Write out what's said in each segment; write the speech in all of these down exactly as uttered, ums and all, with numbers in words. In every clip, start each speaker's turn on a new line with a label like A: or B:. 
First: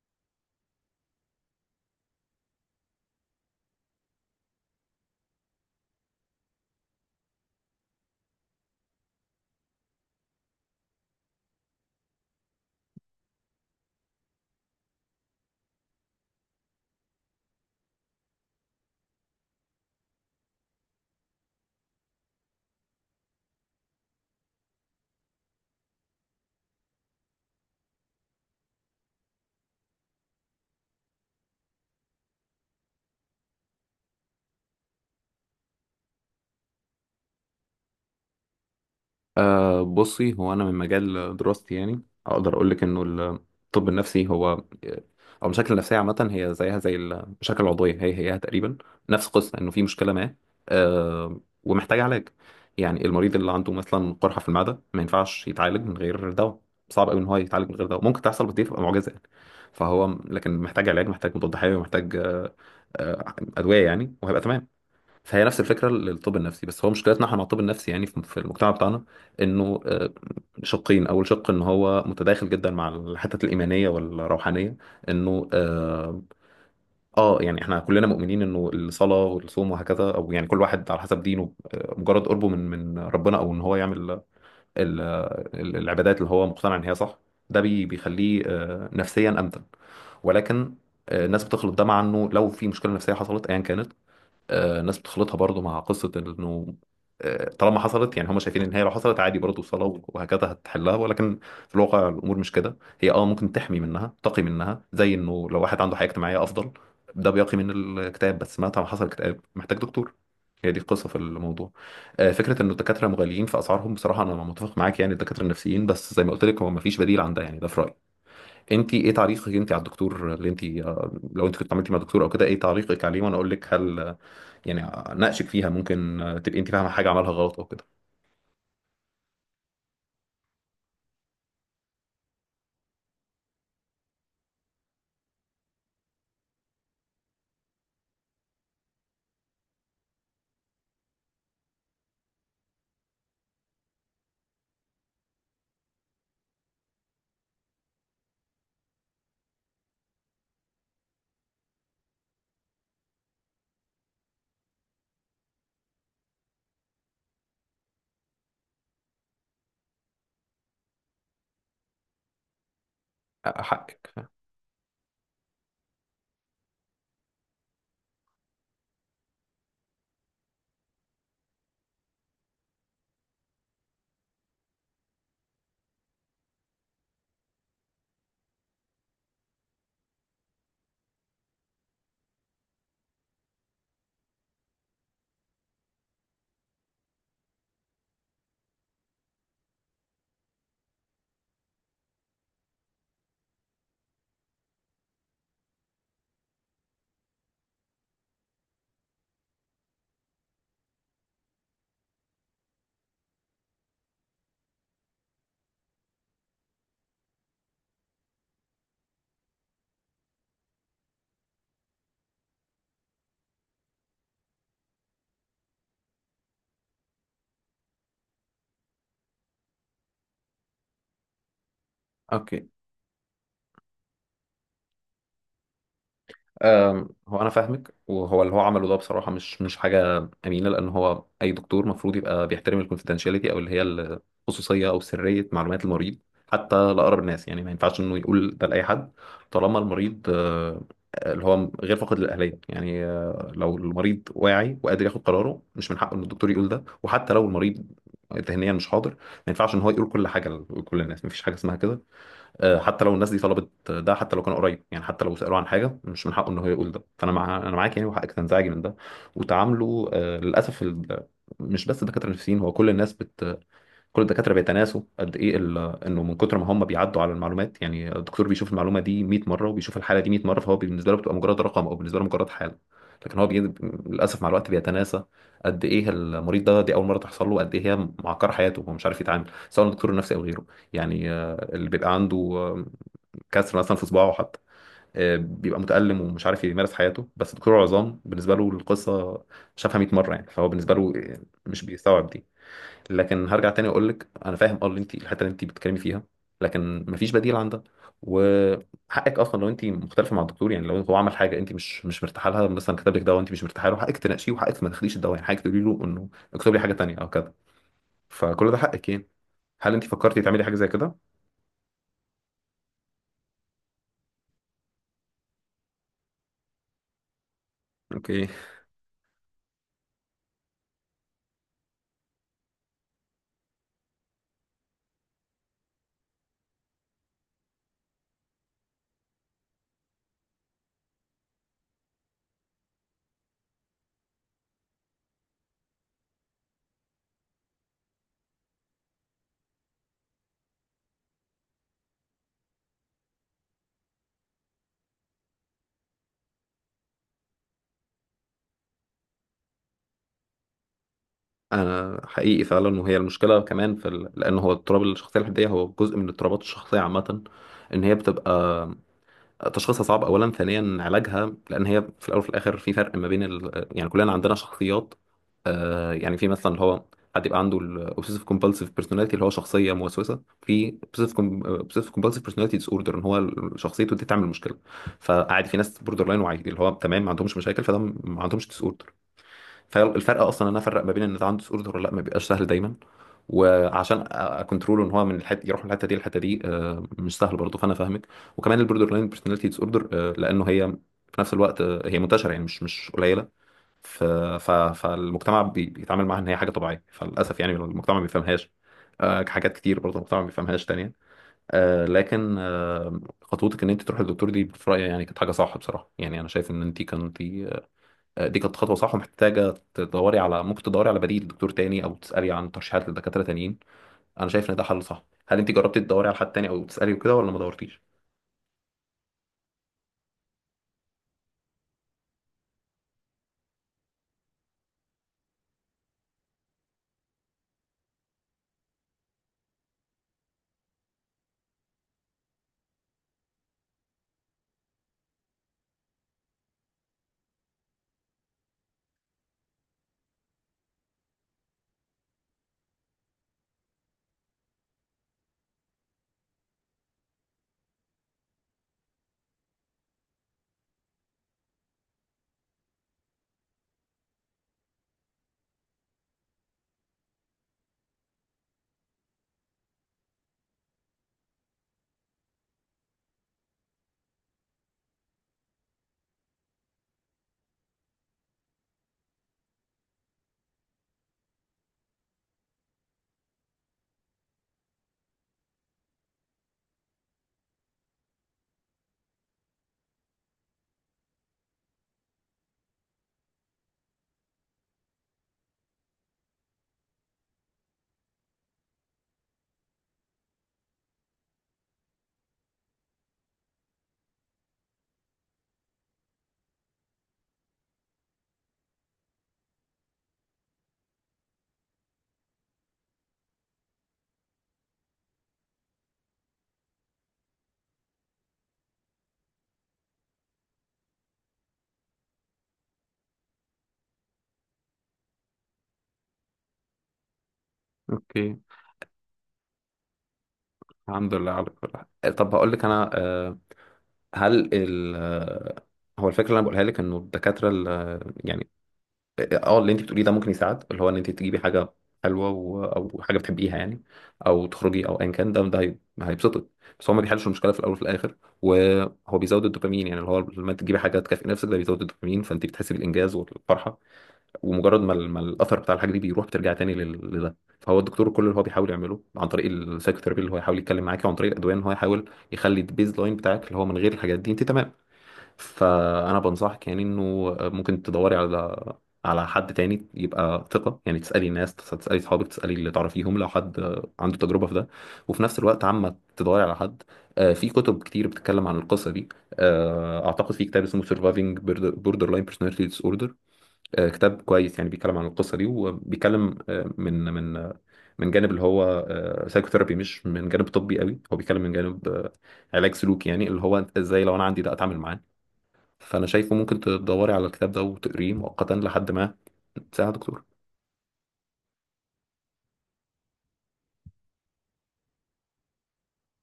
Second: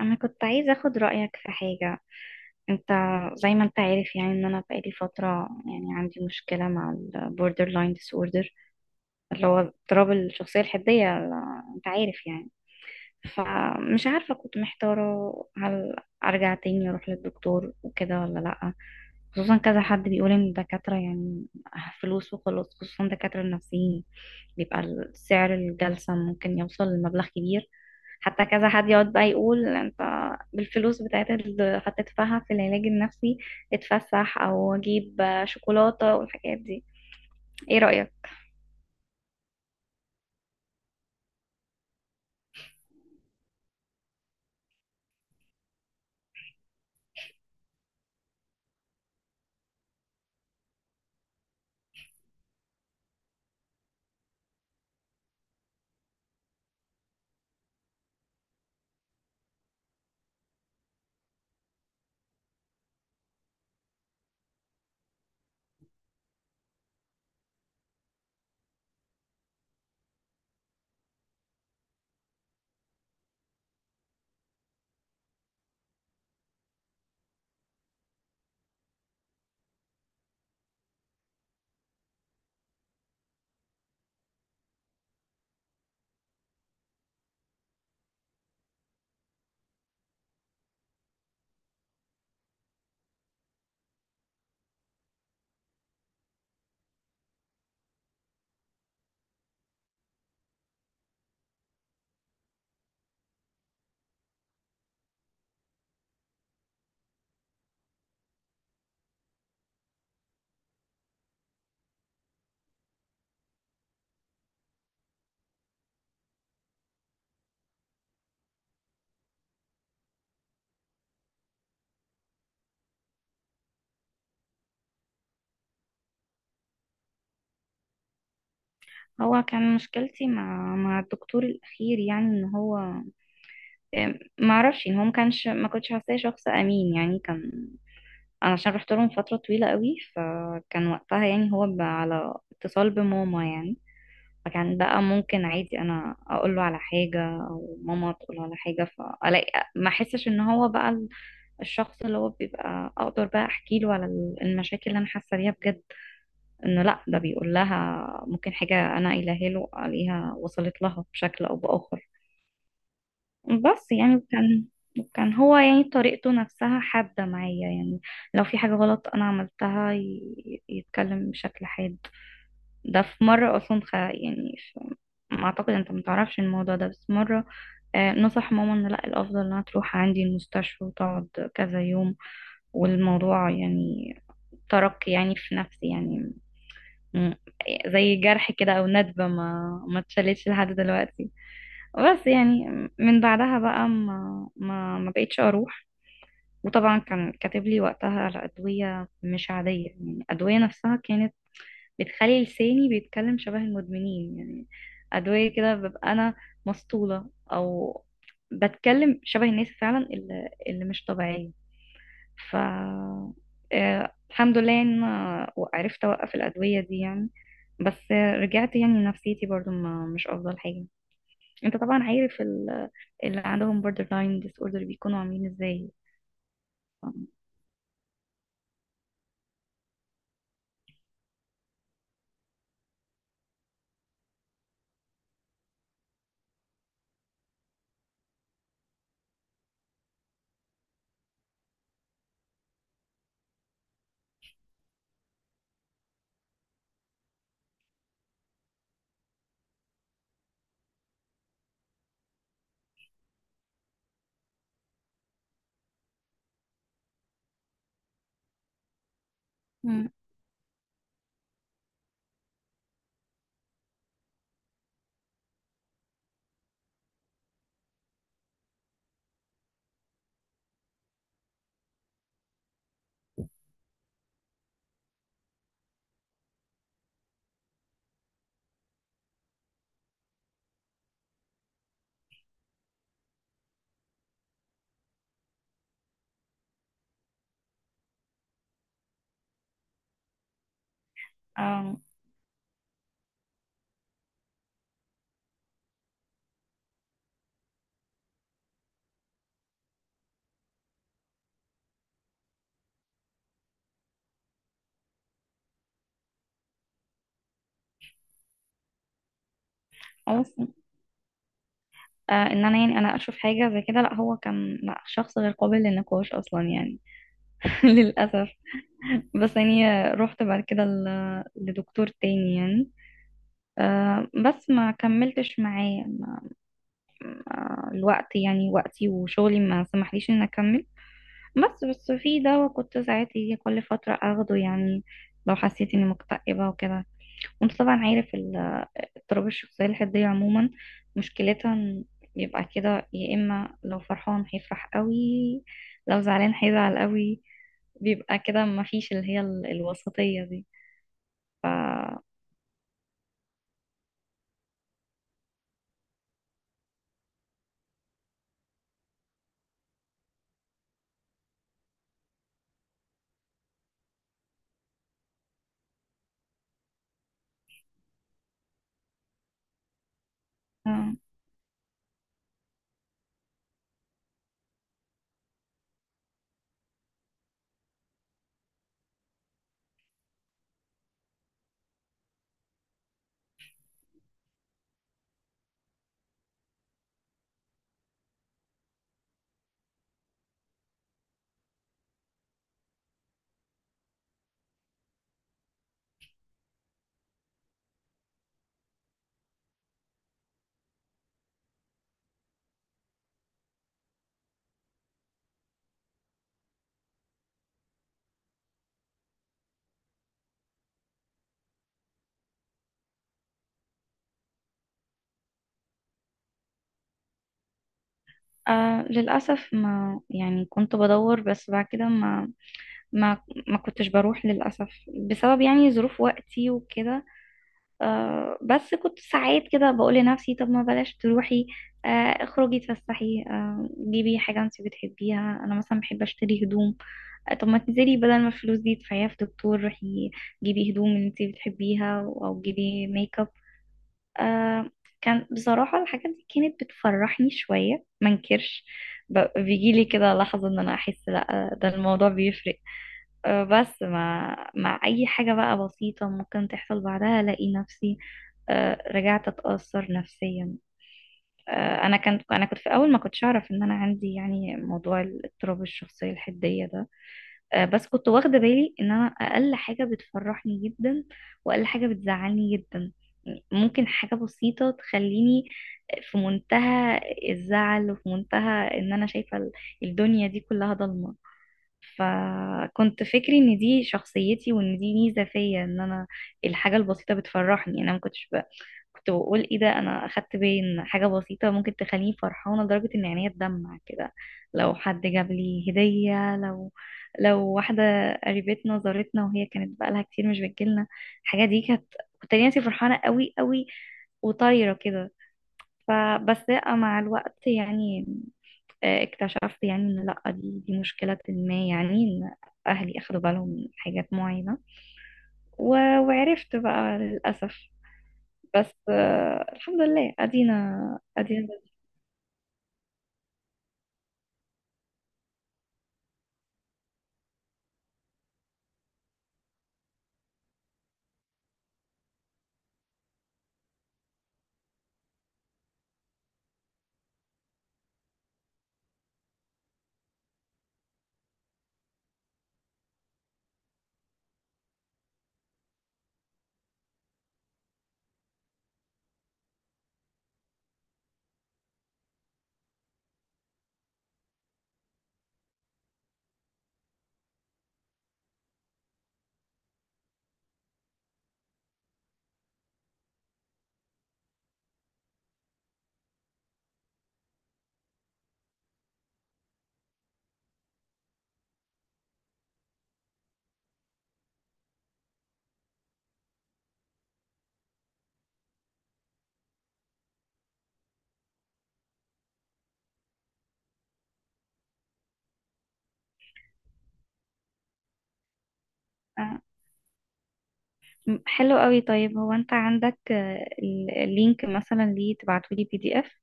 A: انا كنت عايزه اخد رايك في حاجه، انت. زي ما انت عارف، يعني ان انا بقالي فتره، يعني عندي مشكله مع البوردر لاين disorder اللي هو اضطراب الشخصيه الحديه ال- انت عارف يعني. فمش عارفه، كنت محتاره هل ارجع تاني اروح للدكتور وكده ولا لا؟ خصوصا كذا حد بيقول ان الدكاتره يعني فلوس وخلاص، خصوصا دكاتره النفسيين بيبقى سعر الجلسه ممكن يوصل لمبلغ كبير. حتى كذا حد يقعد بقى يقول انت بالفلوس بتاعت اللي هتدفعها في العلاج النفسي اتفسح او اجيب شوكولاتة والحاجات دي. ايه رأيك؟
B: أه بصي، هو أنا من مجال دراستي يعني أقدر أقول لك إنه الطب النفسي هو أو المشاكل النفسية عامة هي زيها زي المشاكل العضوية، هي هيها تقريبا نفس القصة. إنه في مشكلة ما أه ومحتاج علاج. يعني المريض اللي عنده مثلا قرحة في المعدة ما ينفعش يتعالج من غير دواء. صعب قوي إن هو يتعالج من غير دواء، ممكن تحصل بس دي تبقى معجزة يعني. فهو لكن محتاج علاج، محتاج مضاد حيوي، محتاج أه، أه، أدوية يعني، وهيبقى تمام. فهي نفس الفكره للطب النفسي. بس هو مشكلتنا احنا مع الطب النفسي يعني، في في المجتمع بتاعنا، انه آه، شقين. اول شق ان هو متداخل جدا مع الحتت الايمانيه والروحانيه، انه اه آه، يعني احنا كلنا مؤمنين انه الصلاه والصوم وهكذا، او يعني كل واحد على حسب دينه، آه، مجرد قربه من من ربنا، او ان هو يعمل ال- ال- العبادات اللي هو مقتنع ان هي صح، ده بي- بيخليه آه، نفسيا امتن. ولكن آه، الناس بتخلط ده مع انه لو في مشكله نفسيه حصلت ايا كانت. آه، ناس بتخلطها برضو مع قصة انه آه، طالما حصلت يعني هم شايفين ان هي لو حصلت عادي برضو الصلاة وهكذا هتحلها، ولكن في الواقع الامور مش كده. هي اه ممكن تحمي منها، تقي منها، زي انه لو واحد عنده حياة اجتماعية افضل، ده بيقي من الاكتئاب. بس مهما حصل اكتئاب محتاج دكتور. هي دي القصة في الموضوع. آه، فكرة ان الدكاترة مغاليين في اسعارهم، بصراحة انا متفق معاك يعني الدكاترة النفسيين. بس زي ما قلت لك هو مفيش بديل عن ده يعني، ده في رأيي. انت ايه تعليقك انت على الدكتور اللي انت آه، لو انت كنت عملتي مع دكتور او كده، ايه تعليقك عليه؟ وانا اقول لك، هل يعني اناقشك فيها؟ ممكن تبقي انت فاهمه حاجه عملها غلط او كده؟
A: هو كان مشكلتي مع مع الدكتور الاخير، يعني ان هو ما اعرفش ان هو ما كانش ما كنتش حاساه شخص امين، يعني كان. انا عشان رحت لهم فترة طويلة قوي، فكان وقتها يعني هو ب- على اتصال بماما يعني. فكان بقى ممكن عادي انا اقول له على حاجه او ماما تقول له على حاجه، فالاقي ما احسش ان هو بقى ال- الشخص اللي هو بيبقى اقدر بقى احكي له على ال- المشاكل اللي انا حاسه بيها بجد، انه لا ده بيقول لها ممكن حاجه انا قايلها له عليها وصلت لها بشكل او باخر. بس
B: حقك.
A: يعني كان. كان هو يعني طريقته نفسها حادة معايا، يعني لو في حاجة غلط أنا عملتها ي- يتكلم بشكل حاد. ده في مرة أصلا خ... يعني ف... ما أعتقد أنت متعرفش الموضوع ده، بس مرة آه، نصح ماما إن لأ الأفضل إنها تروح عندي المستشفى وتقعد كذا يوم. والموضوع يعني ترك يعني في نفسي يعني م- زي جرح كده أو ندبة ما ما اتشالتش لحد دلوقتي. بس يعني من بعدها بقى ما ما, ما بقيتش أروح. وطبعا كان كاتب لي وقتها على أدوية مش عادية، يعني الأدوية نفسها كانت بتخلي لساني بيتكلم شبه المدمنين يعني، أدوية كده ببقى أنا مسطولة أو بتكلم شبه الناس فعلا اللي, اللي مش طبيعية. ف آه، الحمد لله يعني أنا عرفت أوقف الأدوية دي يعني. بس آه، رجعت يعني نفسيتي برضو ما مش أفضل حاجة. أنت طبعا عارف
B: اوكي.
A: ال- اللي عندهم borderline disorder بيكونوا عاملين إزاي.
B: أم، هو انا فاهمك، وهو اللي هو عمله ده بصراحه مش مش حاجه امينه، لان هو اي دكتور المفروض يبقى بيحترم الكونفيدنشاليتي او اللي هي الخصوصيه او سريه معلومات المريض، حتى لاقرب الناس يعني. ما ينفعش انه يقول ده لاي حد طالما المريض آه، اللي هو غير فاقد للاهليه يعني. آه، لو المريض واعي وقادر ياخد قراره، مش من حقه ان الدكتور يقول ده. وحتى لو المريض ذهنيا مش حاضر، ما ينفعش ان هو يقول كل حاجه لكل الناس. ما فيش حاجه اسمها كده. آه، حتى لو الناس دي طلبت ده، حتى لو كان قريب يعني، حتى لو سألوه عن حاجة مش من حقه ان هو يقول ده. فانا مع انا معاك يعني، وحقك تنزعجي من ده
A: مم.
B: وتعامله. آه، للاسف ال... مش بس الدكاترة النفسيين، هو كل الناس بت... كل الدكاتره بيتناسوا قد ايه ال- انه من كتر ما هم بيعدوا على المعلومات. يعني الدكتور بيشوف المعلومه دي مية مرة مره، وبيشوف الحاله دي مية مرة مره، فهو بالنسبه له بتبقى مجرد رقم، او بالنسبه له مجرد حاله. لكن هو بي... للاسف مع الوقت بيتناسى قد ايه المريض ده، دي اول مره تحصل له، قد ايه هي معكره حياته، هو مش عارف يتعامل. سواء دكتور نفسي او غيره يعني، آه، اللي بيبقى عنده آه، كسر مثلا في صباعه حتى، آه، بيبقى متألم ومش عارف يمارس حياته. بس دكتور عظام بالنسبه له القصه شافها مية مرة مره يعني، فهو بالنسبه له آه، مش
A: اه.
B: بيستوعب. لكن هرجع تاني اقول لك انا فاهم اه اللي انت، الحته اللي انت بتتكلمي فيها، لكن مفيش بديل عن ده. وحقك اصلا لو انت مختلفه مع الدكتور يعني، لو هو عمل حاجه انت مش مش مرتاحه لها، مثلا كتب لك دواء انت مش مرتاحه له، حقك تناقشيه. وحقك ما تاخديش الدواء يعني، حقك تقولي له انه اكتب لي حاجه تانيه او كده. فكل ده حقك يعني. هل انت
A: اه
B: فكرتي
A: بس.
B: تعملي حاجه زي كده؟
A: آه، ان انا يعني انا اشوف حاجه زي كده، لا هو كان، لا شخص غير قابل للنقاش اصلا يعني.
B: اوكي.
A: للأسف. بس يعني رحت بعد كده ل- لدكتور تاني يعني، آه، بس ما كملتش معاه. ما- ما- الوقت يعني وقتي وشغلي ما سمحليش ان اكمل. بس بس في دواء كنت ساعات يجي كل فترة اخده، يعني لو حسيت اني مكتئبة وكده. وانت طبعا عارف ال- اضطراب الشخصية الحدية عموما مشكلتها إن يبقى كده. يا اما لو فرحان هيفرح قوي، لو زعلان هيزعل قوي، بيبقى كده، ما فيش اللي هي ال- الوسطية دي. ف...
B: انا
A: آه.
B: حقيقي فعلا، وهي المشكله كمان في ال... لان هو اضطراب الشخصيه الحديه هو جزء من اضطرابات الشخصيه عامه. ان هي بتبقى تشخيصها صعب اولا، ثانيا علاجها، لان هي في الاول وفي الاخر في فرق ما بين ال... يعني كلنا عندنا شخصيات. آه يعني في مثلا اللي هو حد يبقى عنده الاوبسيسيف كومبالسيف بيرسوناليتي، اللي هو شخصيه موسوسه. في اوبسيسيف كومبالسيف بيرسوناليتي ديس اوردر، ان هو ال- شخصيته دي تعمل مشكله. فعادي في ناس بوردر لاين، وعادي اللي هو تمام ما عندهمش مشاكل، فده ما عندهمش ديس. فالفرق اصلا ان انا افرق ما بين ان ده عنده اوردر ولا لا ما بيبقاش سهل دايما. وعشان اكونترول ان هو من الحته يروح، من الحته دي للحته دي آه، مش سهل برضه، فانا فاهمك. وكمان البوردر لاين بيرسوناليتي ديس اوردر، لانه هي في نفس الوقت آه، هي منتشره يعني، مش مش قليله. ف... ف... فالمجتمع بي- بيتعامل معاها ان هي حاجه طبيعيه. فللاسف يعني المجتمع ما بيفهمهاش. آه، حاجات كتير برضه المجتمع ما بيفهمهاش تانية. آه، لكن آه، خطوتك ان انت تروح للدكتور دي في رايي يعني كانت حاجه صح بصراحه. يعني انا شايف ان انت كنت آه، دي كانت خطوه صح، ومحتاجه تدوري على، ممكن تدوري على بديل دكتور تاني، او تسالي عن ترشيحات لدكاتره تانيين. انا شايف ان ده حل صح. هل انت جربتي تدوري على حد تاني او تسالي وكده، ولا ما دورتيش؟
A: آه للأسف ما يعني كنت بدور، بس بعد كده ما ما ما كنتش بروح للأسف، بسبب يعني ظروف وقتي وكده. آه بس كنت ساعات كده بقول لنفسي طب ما بلاش تروحي، آه، اخرجي اتفسحي، آه جيبي حاجة انت بتحبيها. أنا مثلا بحب أشتري هدوم. آه، طب ما تنزلي بدل ما الفلوس دي تدفعيها في دكتور، روحي جيبي هدوم انت بتحبيها أو جيبي ميك اب. آه، كان بصراحة الحاجات دي كانت بتفرحني شوية منكرش، بيجي لي كده لحظة ان انا احس لا ده الموضوع بيفرق. آه بس مع مع اي حاجة بقى بسيطة ممكن تحصل بعدها الاقي نفسي آه رجعت اتأثر نفسيا. آه انا كنت انا كنت في الاول ما كنتش اعرف ان انا عندي يعني موضوع الاضطراب الشخصية الحدية ده. آه، بس كنت واخدة بالي ان انا اقل حاجة بتفرحني جدا واقل حاجة بتزعلني جدا، ممكن حاجة بسيطة تخليني في منتهى الزعل وفي منتهى ان انا شايفة ال- الدنيا دي كلها ضلمة. فكنت فكري ان دي شخصيتي وان دي ميزة فيا، ان انا الحاجة البسيطة بتفرحني. انا ما كنتش ب- كنت بقول ايه ده، انا اخدت بالي ان حاجه بسيطه ممكن تخليني فرحانه لدرجه ان عينيا تدمع كده. لو حد جاب لي هديه، لو لو واحده قريبتنا زارتنا وهي كانت بقالها كتير مش بتجيلنا، الحاجه دي كانت، كنت ألاقي نفسي فرحانه قوي قوي وطايره كده. فبس لأ، مع الوقت يعني آه، اكتشفت يعني ان لا دي دي مشكله ما، يعني ان اهلي اخدوا بالهم من حاجات معينه، و- وعرفت بقى للاسف.
B: اوكي.
A: بس آه، الحمد لله ادينا
B: الحمد لله على
A: ادينا.
B: كل حال. آه، طب هقول لك انا، آه، هل ال آه، هو الفكره اللي انا بقولها لك، انه الدكاتره ال- آه، يعني اه آه، اللي انت بتقوليه ده ممكن يساعد، اللي هو ان انت تجيبي حاجه حلوه و... او حاجه بتحبيها يعني، او تخرجي، او ايا كان ده ده هي- هيبسطك. بس هو ما بيحلش المشكله في الاول وفي الاخر. وهو بيزود الدوبامين يعني، اللي هو لما تجيبي حاجه تكافئي نفسك ده بيزود الدوبامين، فانت بتحسي بالانجاز والفرحه. ومجرد ما, ال... ما الاثر بتاع الحاجه دي بيروح، بترجع تاني لل... لده. فهو الدكتور كل اللي هو بيحاول يعمله عن طريق السايكوثيرابي اللي هو يحاول يتكلم معاكي، وعن طريق الادويه، ان هو يحاول يخلي البيز لاين بتاعك، اللي هو من غير الحاجات دي انت تمام. فانا بنصحك يعني انه ممكن تدوري على على حد تاني يبقى ثقة يعني، تسألي الناس، تسألي صحابك، تسألي اللي تعرفيهم لو حد عنده تجربة في ده. وفي نفس الوقت عما تدوري على حد. آه، في كتب كتير بتتكلم عن القصة دي. آه، اعتقد في كتاب اسمه Surviving Border- Borderline Personality Disorder. آه، كتاب كويس يعني، بيتكلم عن القصة دي، وبيتكلم آه، من من من جانب اللي هو سايكوثيرابي، مش من جانب طبي قوي. هو بيتكلم من جانب آه، علاج سلوكي يعني، اللي هو ازاي لو انا عندي ده اتعامل معاه. فانا شايفه ممكن تدوري على الكتاب ده وتقريه مؤقتا لحد ما
A: آه،
B: ساعة دكتور.
A: م- حلو قوي. طيب هو انت عندك آه، ال- اللينك مثلا، ليه تبعتولي بي دي اف؟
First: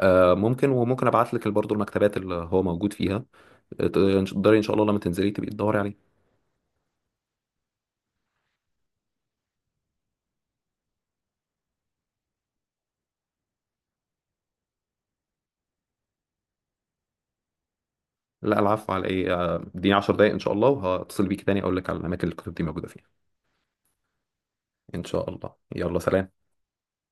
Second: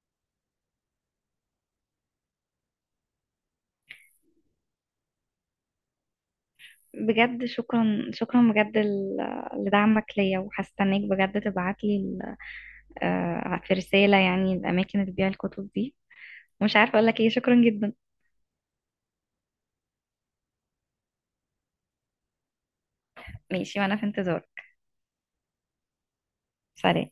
B: آه ممكن، وممكن ابعت لك برضه المكتبات اللي هو موجود فيها. تقدري ان شاء الله لما تنزلي تبقي تدوري عليه.
A: بجد شكرا شكرا بجد ل- لدعمك ليا، وهستناك بجد تبعتلي ال- آه، في رسالة يعني الأماكن اللي بتبيع الكتب دي. مش عارفة أقولك إيه، شكرا جدا.
B: لا، العفو على ايه. آه، اديني 10 دقايق ان شاء الله، وهتصل بيك تاني اقول لك على الاماكن اللي الكتب دي موجوده فيها.
A: ماشي وأنا في انتظارك.
B: ان شاء الله، يلا سلام.
A: سلام.